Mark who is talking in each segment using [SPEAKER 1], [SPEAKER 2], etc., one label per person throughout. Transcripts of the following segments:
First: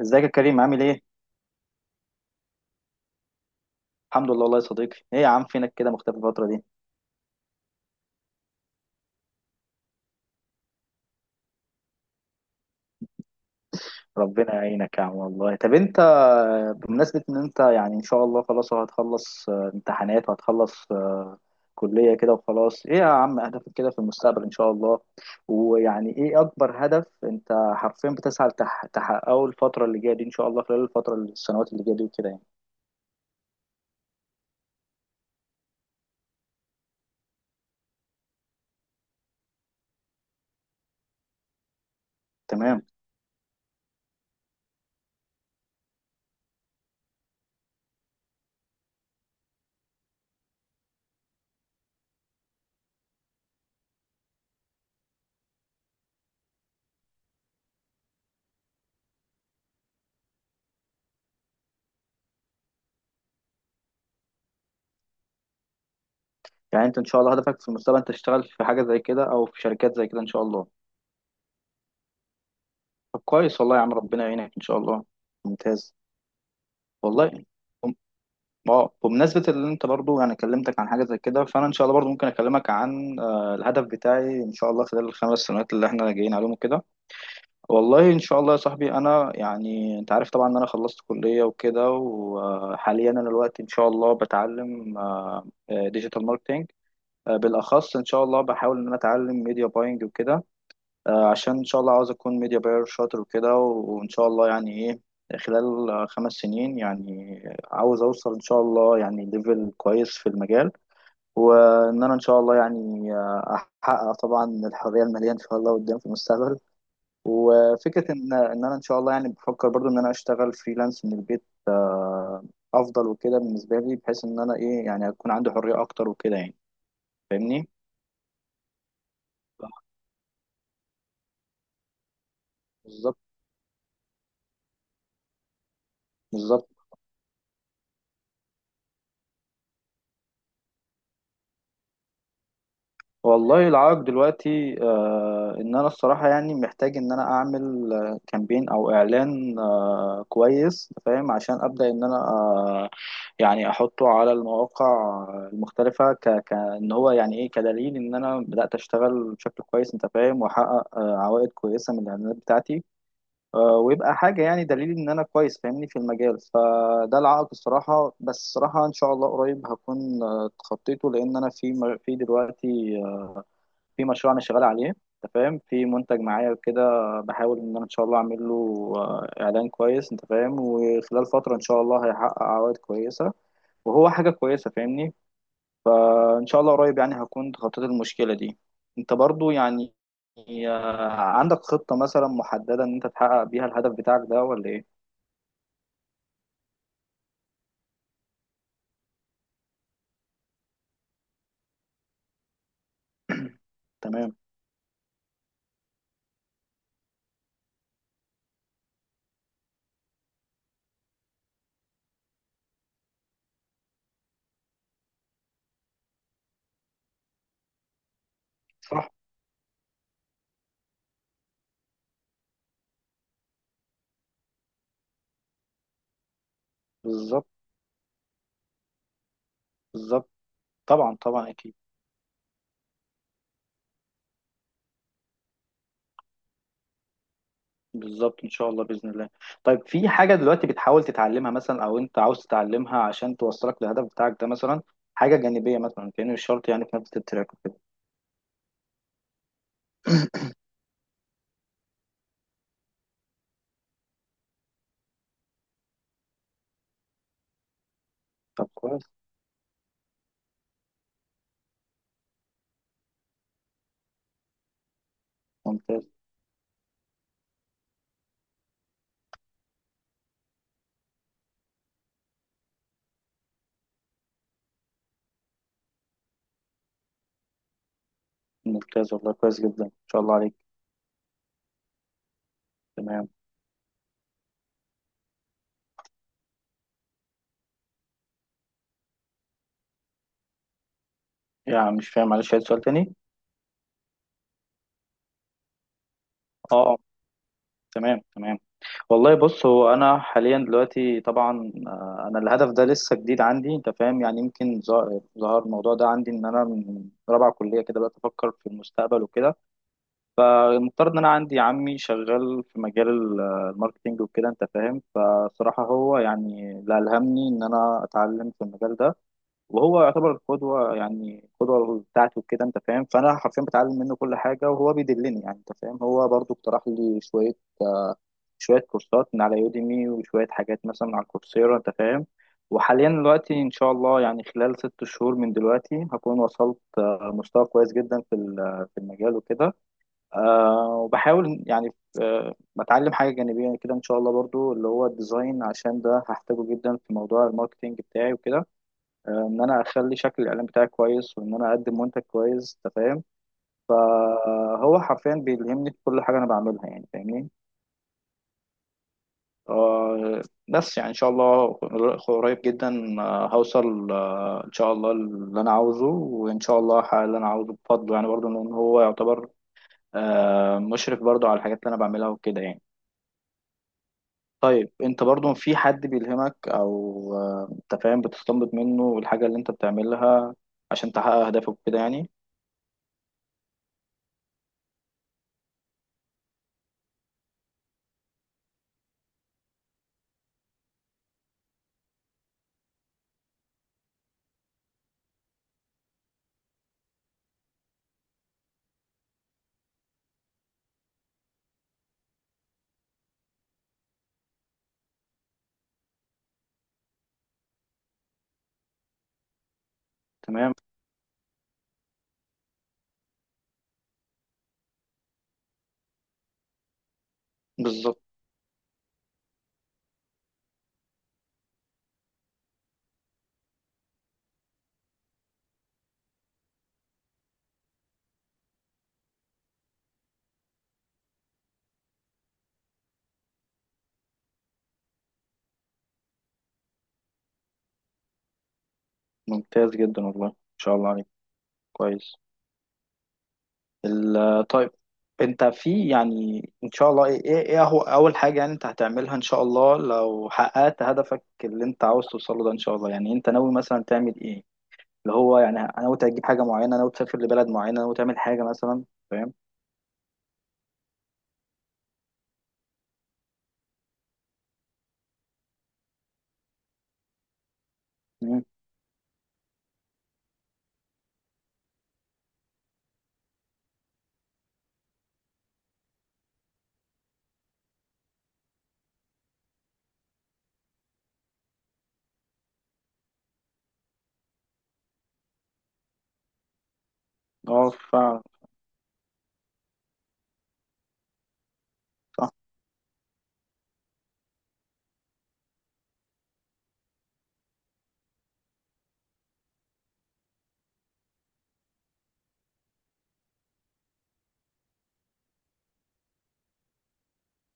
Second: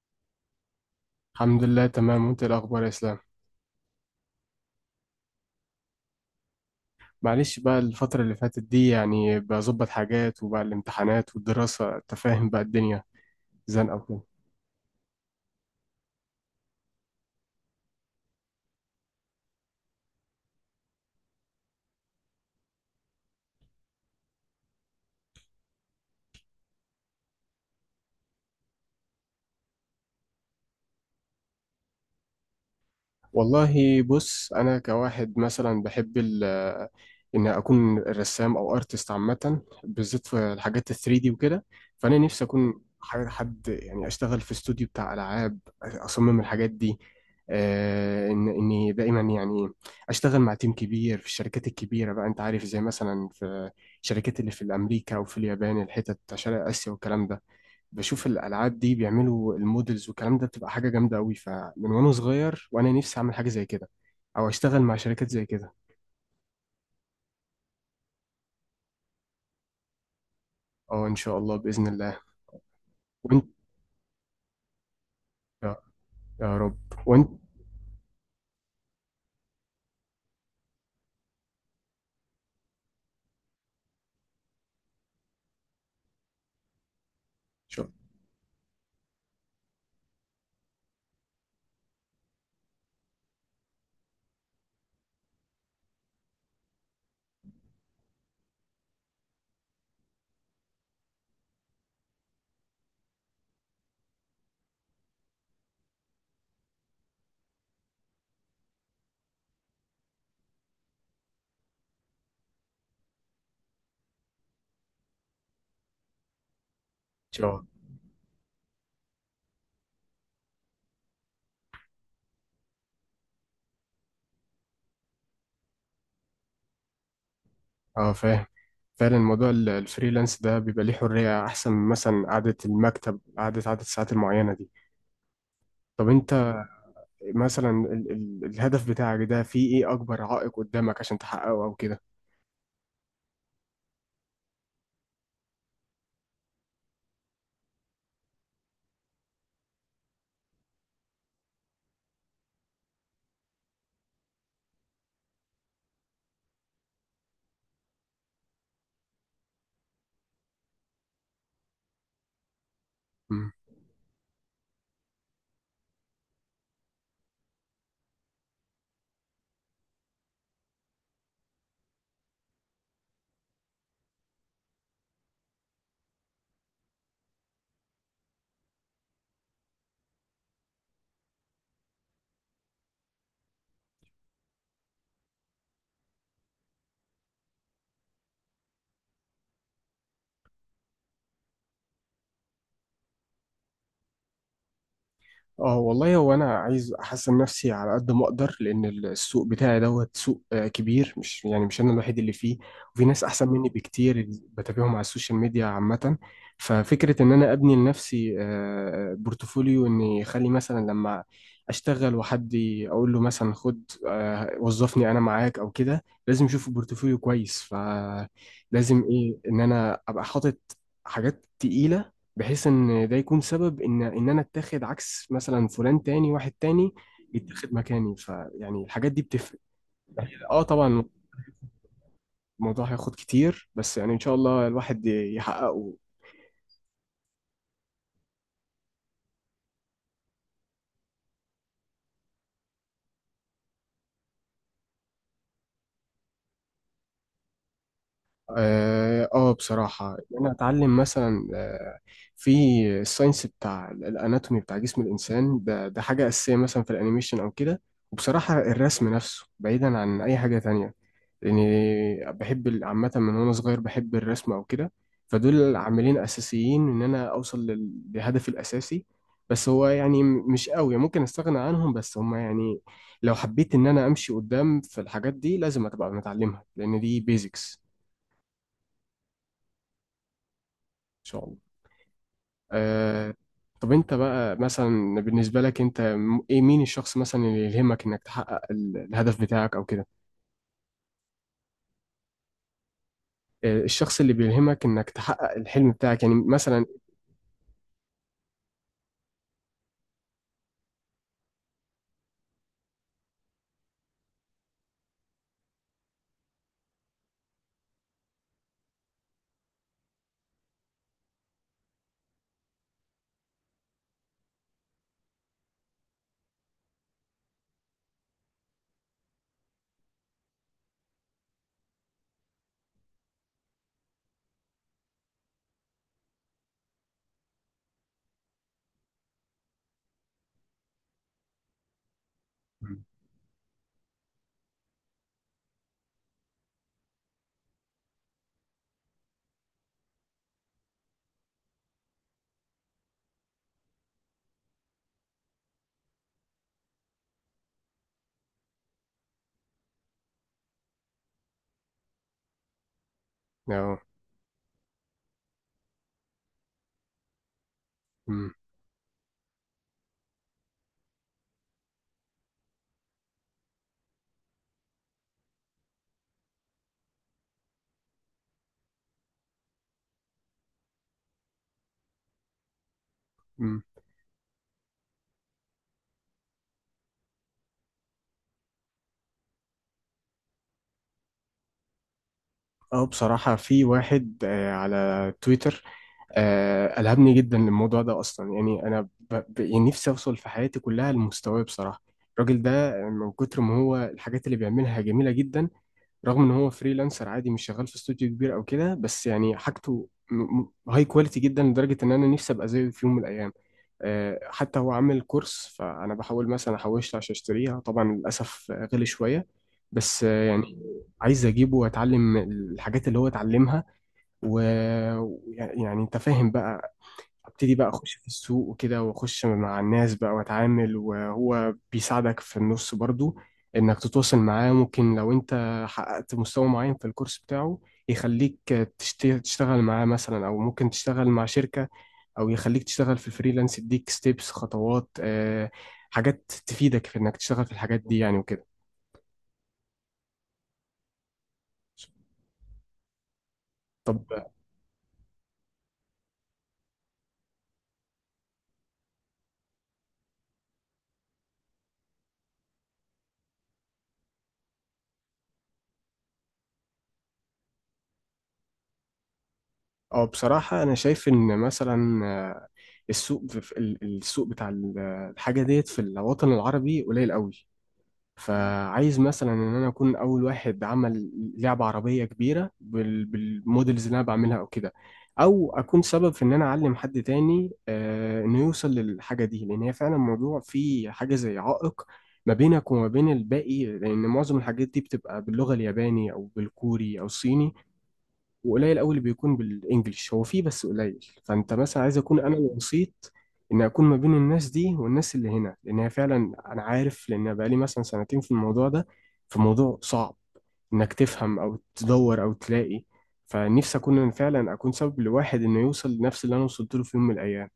[SPEAKER 1] ازيك يا كريم عامل ايه؟
[SPEAKER 2] الحمد لله، تمام. وانت ايه الاخبار يا اسلام؟
[SPEAKER 1] الحمد لله والله يا صديقي، ايه يا عم فينك كده مختفي الفترة دي؟
[SPEAKER 2] معلش، بقى الفترة اللي فاتت دي يعني بظبط حاجات وبقى الامتحانات والدراسة، انت فاهم بقى الدنيا زنقة وكده.
[SPEAKER 1] ربنا يعينك يا عم والله، طب انت بمناسبة ان انت يعني ان شاء الله خلاص أهو هتخلص امتحانات وهتخلص كلية كده وخلاص، ايه يا عم هدفك كده في المستقبل ان شاء الله؟ ويعني ايه اكبر هدف انت حرفيا بتسعى تحققه الفترة اللي جاية دي ان شاء الله خلال الفترة السنوات اللي جاية دي وكده يعني،
[SPEAKER 2] والله بص، انا كواحد مثلا بحب ال آه، ان اكون رسام او ارتست عامه، بالذات في الحاجات ال 3D وكده. فانا نفسي اكون
[SPEAKER 1] تمام؟
[SPEAKER 2] حد يعني اشتغل في استوديو بتاع العاب، اصمم الحاجات دي. ان اني دايما يعني اشتغل مع تيم كبير في الشركات الكبيره، بقى انت عارف زي مثلا في الشركات اللي في امريكا وفي اليابان، الحتت بتاع شرق اسيا والكلام ده. بشوف الالعاب دي بيعملوا المودلز والكلام ده بتبقى حاجه جامده قوي، فمن وانا صغير وانا نفسي اعمل حاجه زي كده او اشتغل مع شركات زي كده.
[SPEAKER 1] يعني انت ان شاء الله هدفك في المستقبل انت تشتغل في حاجة زي كده او في شركات زي كده ان شاء الله.
[SPEAKER 2] اه، ان شاء الله باذن الله.
[SPEAKER 1] طب
[SPEAKER 2] وانت.
[SPEAKER 1] كويس والله يا عم ربنا يعينك ان شاء الله.
[SPEAKER 2] يا
[SPEAKER 1] ممتاز
[SPEAKER 2] يا رب. وانت ان
[SPEAKER 1] والله. بم- اه بمناسبة اللي انت برضو انا كلمتك عن حاجة زي كده فانا ان شاء الله برضو ممكن اكلمك عن الهدف بتاعي ان شاء الله خلال الـ 5 سنوات اللي احنا جايين عليهم كده.
[SPEAKER 2] شاء ان
[SPEAKER 1] والله ان شاء الله يا صاحبي، انا يعني انت عارف طبعا ان انا خلصت كلية وكده، وحاليا انا دلوقتي ان شاء الله بتعلم ديجيتال ماركتينج، بالاخص ان شاء الله بحاول ان انا اتعلم ميديا باينج وكده، عشان ان شاء الله عاوز اكون ميديا باير شاطر وكده، وان شاء الله يعني ايه خلال 5 سنين يعني عاوز اوصل ان شاء الله يعني ليفل كويس في المجال، وان انا ان شاء الله يعني احقق طبعا الحريه الماليه ان شاء الله قدام في المستقبل.
[SPEAKER 2] شاء الله.
[SPEAKER 1] وفكره ان انا ان شاء الله يعني بفكر برضو ان انا اشتغل فريلانس من البيت افضل وكده بالنسبه لي، بحيث ان انا ايه يعني اكون عندي حريه اكتر وكده يعني. فاهمني؟
[SPEAKER 2] اه، فاهم. فعلا موضوع الفريلانس ده بيبقى ليه حريه احسن من مثلا قعده
[SPEAKER 1] بالظبط.
[SPEAKER 2] المكتب، قعده عدد الساعات المعينه دي. طب انت
[SPEAKER 1] بالظبط.
[SPEAKER 2] مثلا ال الهدف بتاعك ده فيه ايه اكبر عائق قدامك عشان تحققه او كده؟
[SPEAKER 1] والله العائق دلوقتي ان انا الصراحه يعني محتاج ان انا اعمل كامبين او اعلان كويس فاهم، عشان ابدا ان انا يعني احطه على المواقع المختلفه، ك ك ان هو يعني ايه كدليل ان انا بدات اشتغل بشكل كويس انت فاهم، واحقق عوائد كويسه من الاعلانات بتاعتي، ويبقى حاجه يعني دليل ان انا كويس فاهمني في المجال. فده العائق الصراحه، بس الصراحه ان شاء الله قريب هكون اتخطيته، لان انا في دلوقتي في مشروع انا شغال عليه انت فاهم، في منتج معايا كده، بحاول ان انا ان شاء الله اعمل له اعلان كويس انت فاهم، وخلال فتره ان شاء الله هيحقق عوائد كويسه وهو حاجه كويسه فاهمني. فان شاء الله قريب يعني هكون تخطيت المشكله دي. انت برضو يعني عندك خطه مثلا محدده ان انت تحقق بيها الهدف بتاعك ده ولا ايه؟
[SPEAKER 2] اه، والله هو انا عايز احسن نفسي على قد ما اقدر، لان السوق بتاعي دوت سوق كبير، مش يعني مش انا الوحيد اللي فيه. وفي ناس احسن مني بكتير
[SPEAKER 1] تمام.
[SPEAKER 2] اللي بتابعهم على السوشيال ميديا عامة. ففكرة ان انا ابني لنفسي بورتفوليو، اني اخلي مثلا لما اشتغل وحد اقول له مثلا خد، وظفني انا معاك او كده، لازم اشوف بورتفوليو كويس. فلازم
[SPEAKER 1] صح.
[SPEAKER 2] ايه ان انا ابقى حاطط حاجات تقيلة، بحيث ان ده يكون سبب ان انا اتاخد، عكس مثلا فلان تاني، واحد تاني
[SPEAKER 1] بالظبط.
[SPEAKER 2] يتاخد مكاني. فيعني الحاجات دي بتفرق.
[SPEAKER 1] بالظبط.
[SPEAKER 2] اه، طبعا.
[SPEAKER 1] طبعا، طبعا اكيد.
[SPEAKER 2] الموضوع هياخد كتير بس يعني ان شاء الله الواحد يحققه.
[SPEAKER 1] بالظبط ان شاء الله باذن الله. طيب، في حاجه دلوقتي بتحاول تتعلمها مثلا او انت عاوز تتعلمها عشان توصلك للهدف بتاعك ده، مثلا حاجه جانبيه، مثلا كأنه مش شرط يعني في نفس التراك وكده؟
[SPEAKER 2] اه، بصراحة إن انا اتعلم مثلا في الساينس بتاع الاناتومي بتاع جسم الانسان ده، حاجة اساسية مثلا في الانيميشن او كده. وبصراحة
[SPEAKER 1] طب كويس.
[SPEAKER 2] الرسم نفسه بعيدا عن اي حاجة تانية، لاني بحب عامه من وانا صغير بحب الرسم او كده. فدول
[SPEAKER 1] ممتاز.
[SPEAKER 2] عاملين اساسيين ان انا اوصل لهدفي الاساسي. بس هو يعني مش قوي ممكن استغنى عنهم، بس هم يعني لو حبيت ان انا امشي قدام في الحاجات دي لازم ابقى متعلمها لان دي بيزكس.
[SPEAKER 1] ممتاز والله كويس جدا ان شاء الله عليك.
[SPEAKER 2] ان شاء الله.
[SPEAKER 1] تمام.
[SPEAKER 2] أه. طب انت بقى مثلا بالنسبه لك انت ايه، مين الشخص مثلا اللي يلهمك انك تحقق الهدف بتاعك او كده؟
[SPEAKER 1] يعني مش فاهم، معلش عايز سؤال تاني.
[SPEAKER 2] الشخص اللي بيلهمك انك تحقق الحلم بتاعك يعني
[SPEAKER 1] اه،
[SPEAKER 2] مثلا.
[SPEAKER 1] اه، تمام، تمام. والله بص، هو انا حاليا دلوقتي طبعا انا الهدف ده لسه جديد عندي انت فاهم، يعني يمكن ظهر الموضوع ده عندي ان انا من رابعه كليه كده بدات افكر في المستقبل وكده. المفترض ان انا عندي عمي شغال في مجال الماركتينج وكده انت فاهم، فصراحة هو يعني اللي ألهمني ان انا اتعلم في المجال ده، وهو يعتبر القدوة يعني القدوة بتاعتي وكده انت فاهم، فانا حرفيا بتعلم منه كل حاجة وهو بيدلني يعني انت فاهم، هو برضو اقترح لي شوية كورسات من على يوديمي، وشوية حاجات مثلا على كورسيرا انت فاهم.
[SPEAKER 2] مم.
[SPEAKER 1] وحاليا دلوقتي ان شاء الله يعني خلال 6 شهور من دلوقتي هكون وصلت مستوى كويس جدا في في المجال وكده. وبحاول يعني بتعلم حاجة جانبية كده إن شاء الله برضو اللي هو الديزاين، عشان ده هحتاجه جدا في موضوع الماركتينج بتاعي وكده، إن أنا أخلي شكل الإعلان بتاعي كويس وإن أنا أقدم منتج كويس أنت فاهم.
[SPEAKER 2] اه.
[SPEAKER 1] فهو حرفيا بيلهمني في كل حاجة أنا بعملها يعني فاهمني. أه بس يعني إن شاء الله قريب جدا هوصل إن شاء الله اللي أنا عاوزه، وإن شاء الله هحقق اللي أنا عاوزه بفضله، يعني برضو إن هو يعتبر مشرف برضو على الحاجات اللي أنا بعملها وكده يعني.
[SPEAKER 2] مم.
[SPEAKER 1] طيب انت برضو في حد بيلهمك او انت فاهم بتستنبط منه الحاجة اللي انت بتعملها عشان تحقق اهدافك كده يعني؟
[SPEAKER 2] اه، بصراحة في واحد على تويتر. ألهمني جدا للموضوع ده أصلا، يعني أنا يعني نفسي أوصل في حياتي كلها لمستواه بصراحة. الراجل ده، من كتر ما هو الحاجات اللي بيعملها جميلة جدا، رغم ان هو فريلانسر عادي مش شغال في استوديو كبير او كده، بس يعني حاجته هاي كواليتي جدا لدرجه ان انا نفسي ابقى زيه في يوم من الايام. حتى هو عامل كورس، فانا بحاول مثلا احوشت عشان اشتريها، طبعا للاسف غلي شويه، بس
[SPEAKER 1] تمام.
[SPEAKER 2] يعني عايز اجيبه واتعلم الحاجات اللي هو اتعلمها. ويعني انت فاهم بقى، ابتدي بقى اخش
[SPEAKER 1] بالظبط.
[SPEAKER 2] في السوق وكده واخش مع الناس بقى واتعامل، وهو بيساعدك في النص برضو انك تتواصل معاه. ممكن لو انت حققت مستوى معين في الكورس بتاعه يخليك تشتغل معاه مثلا، او ممكن تشتغل مع شركة، او يخليك تشتغل في الفريلانس، يديك ستيبس خطوات، حاجات تفيدك في انك تشتغل في الحاجات دي يعني وكده.
[SPEAKER 1] ممتاز جدا والله ان شاء الله عليك. كويس.
[SPEAKER 2] طب.
[SPEAKER 1] طيب، انت في يعني ان شاء الله، ايه هو اول حاجة يعني انت هتعملها ان شاء الله لو حققت هدفك اللي انت عاوز توصله ده ان شاء الله، يعني انت ناوي مثلا تعمل ايه؟ اللي هو يعني ناوي تجيب حاجة معينة، ناوي تسافر لبلد معينة، ناوي تعمل حاجة مثلا؟ فاهم؟
[SPEAKER 2] اه، بصراحة أنا شايف إن مثلا السوق السوق بتاع الحاجة ديت في الوطن العربي قليل قوي.
[SPEAKER 1] مم.
[SPEAKER 2] فعايز مثلا ان انا اكون اول واحد عمل لعبه عربيه كبيره بالمودلز اللي انا بعملها او كده، او اكون سبب في ان انا اعلم حد تاني، انه يوصل للحاجه دي، لان هي فعلا موضوع فيه حاجه زي عائق ما بينك وما بين الباقي، لان معظم الحاجات دي بتبقى باللغه الياباني او بالكوري او الصيني.
[SPEAKER 1] اه فعلا.
[SPEAKER 2] وقليل قوي اللي بيكون بالانجلش، هو فيه بس قليل. فانت مثلا عايز اكون انا الوسيط، ان اكون ما بين الناس دي والناس اللي هنا، لان هي فعلا انا عارف لان بقالي مثلا سنتين في الموضوع ده، فموضوع صعب انك تفهم او تدور او تلاقي. فنفسي اكون أنا فعلا اكون سبب لواحد انه يوصل لنفس اللي انا وصلت له في يوم من الايام.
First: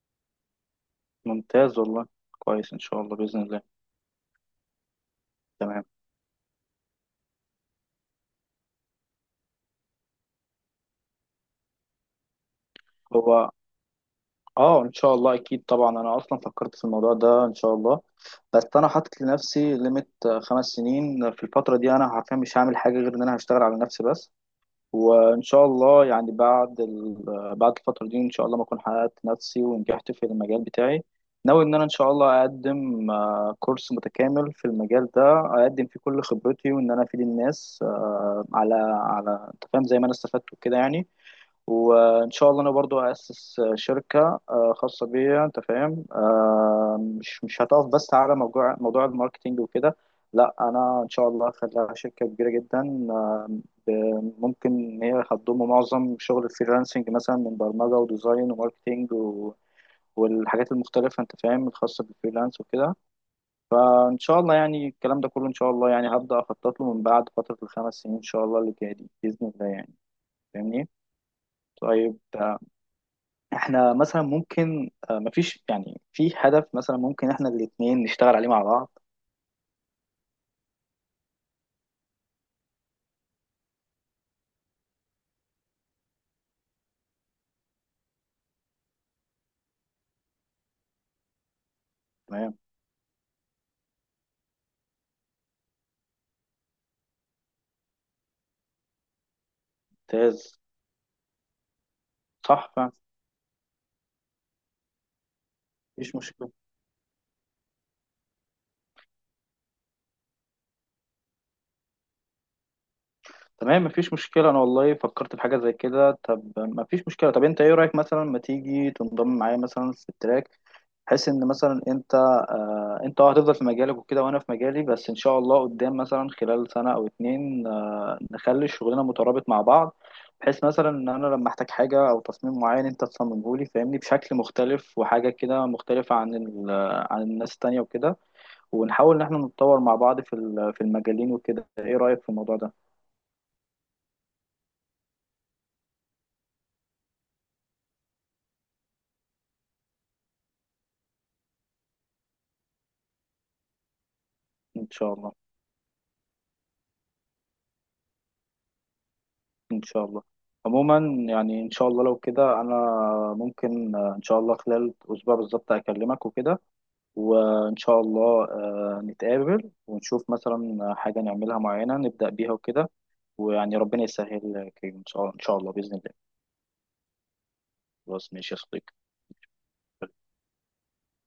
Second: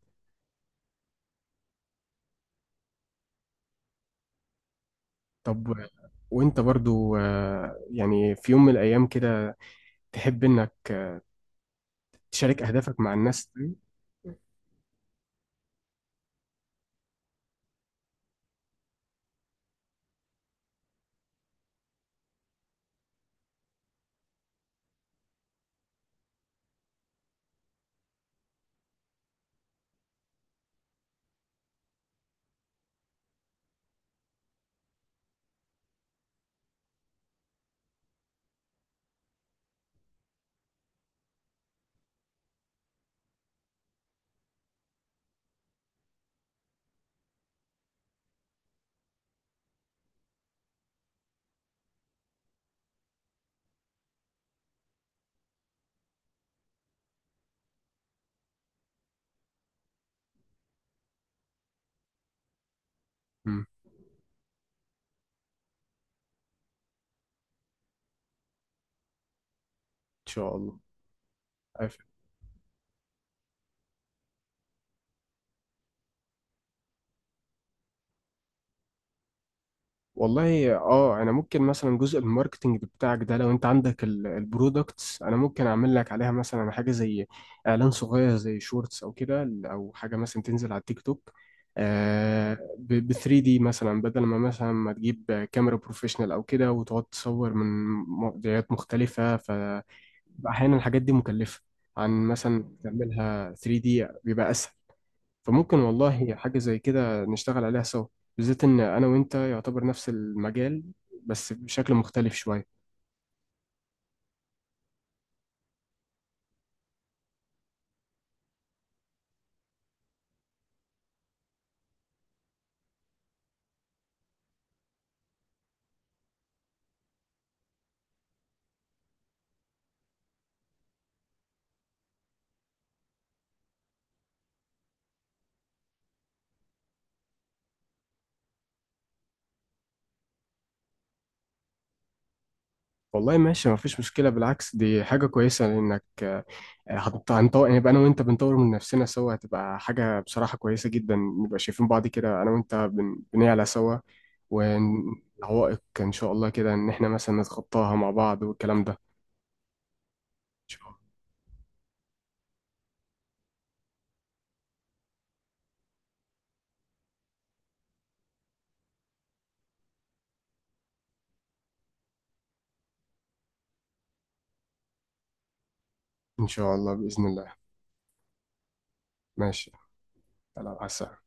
[SPEAKER 1] ممتاز والله كويس ان شاء الله باذن الله.
[SPEAKER 2] طب
[SPEAKER 1] تمام.
[SPEAKER 2] وانت برضو، يعني في يوم من الايام كده تحب انك تشارك اهدافك مع الناس
[SPEAKER 1] هو
[SPEAKER 2] تاني؟
[SPEAKER 1] اه ان شاء الله اكيد طبعا، انا اصلا فكرت في الموضوع ده ان شاء الله، بس انا حاطط لنفسي ليميت 5 سنين. في الفتره دي انا حرفيا مش هعمل حاجه غير ان انا هشتغل على نفسي بس. وان شاء الله يعني بعد الفتره دي ان شاء الله ما اكون حققت نفسي ونجحت في المجال بتاعي، ناوي ان انا ان شاء الله اقدم كورس متكامل في المجال ده، اقدم فيه كل خبرتي، وان انا افيد الناس على على انت فاهم زي ما انا استفدت وكده يعني. وان شاء الله انا برضو اسس شركه خاصه بيا انت فاهم، مش هتقف بس على موضوع الماركتينج وكده. لا، انا ان شاء الله هخليها شركه كبيره جدا ممكن ان هي هتضم معظم شغل الفريلانسنج مثلا من برمجه وديزاين وماركتينج والحاجات المختلفه انت فاهم الخاصه بالفريلانس وكده.
[SPEAKER 2] مم. ان
[SPEAKER 1] فان شاء الله يعني الكلام ده كله ان شاء الله يعني هبدا اخطط له من بعد فتره الـ 5 سنين ان شاء الله اللي جايه دي باذن الله يعني.
[SPEAKER 2] شاء الله.
[SPEAKER 1] فاهمني؟ طيب، احنا مثلا ممكن مفيش يعني في هدف مثلا ممكن احنا الاتنين نشتغل عليه مع بعض؟
[SPEAKER 2] والله اه، انا ممكن مثلا جزء الماركتنج بتاعك ده، لو انت عندك البرودكتس انا ممكن اعمل لك عليها مثلا حاجه زي اعلان صغير زي شورتس او كده، او حاجه مثلا تنزل على التيك توك،
[SPEAKER 1] تمام.
[SPEAKER 2] ب 3 دي مثلا، بدل ما مثلا ما تجيب كاميرا بروفيشنال او كده وتقعد تصور من مواضيعات مختلفه. ف
[SPEAKER 1] ممتاز.
[SPEAKER 2] احيانا الحاجات دي مكلفه، عن مثلا
[SPEAKER 1] صح فعلا.
[SPEAKER 2] تعملها 3D بيبقى اسهل. فممكن
[SPEAKER 1] مفيش
[SPEAKER 2] والله
[SPEAKER 1] مشكلة.
[SPEAKER 2] حاجة زي كده نشتغل عليها سوا، بالذات إن أنا وأنت يعتبر نفس المجال، بس بشكل مختلف شوية.
[SPEAKER 1] تمام مفيش مشكلة، انا والله فكرت في حاجة زي كده. طب مفيش مشكلة، طب انت ايه رأيك مثلا ما تيجي تنضم معايا مثلا في التراك، بحيث ان مثلا انت هتفضل في مجالك وكده وانا في مجالي، بس ان شاء الله قدام مثلا خلال سنة او اتنين نخلي الشغلنا مترابط مع بعض، بحيث مثلا ان انا لما احتاج حاجة او تصميم معين انت تصممه لي فاهمني بشكل مختلف، وحاجة كده مختلفة عن عن الناس التانية وكده، ونحاول ان احنا نتطور مع بعض في في المجالين وكده. ايه رأيك في الموضوع ده؟
[SPEAKER 2] والله ماشي، مفيش مشكلة، بالعكس دي حاجة كويسة لأنك هنطور يعني، يبقى أنا وأنت بنطور من نفسنا سوا، هتبقى حاجة بصراحة كويسة جدا، نبقى شايفين بعض كده أنا وأنت بنعلى سوا،
[SPEAKER 1] ان شاء الله،
[SPEAKER 2] والعوائق إن شاء الله كده إن إحنا مثلا نتخطاها مع بعض والكلام ده. إن
[SPEAKER 1] ان شاء الله،
[SPEAKER 2] شاء
[SPEAKER 1] عموما
[SPEAKER 2] الله
[SPEAKER 1] يعني ان شاء الله لو كده، انا ممكن ان شاء الله خلال اسبوع بالظبط اكلمك وكده، وإن شاء الله نتقابل ونشوف مثلا حاجة نعملها معينة نبدأ بيها وكده، ويعني ربنا يسهل يا كريم إن شاء الله بإذن الله.
[SPEAKER 2] إن شاء الله بإذن الله.
[SPEAKER 1] خلاص ماشي يا صديقي.
[SPEAKER 2] ماشي. على السلامة.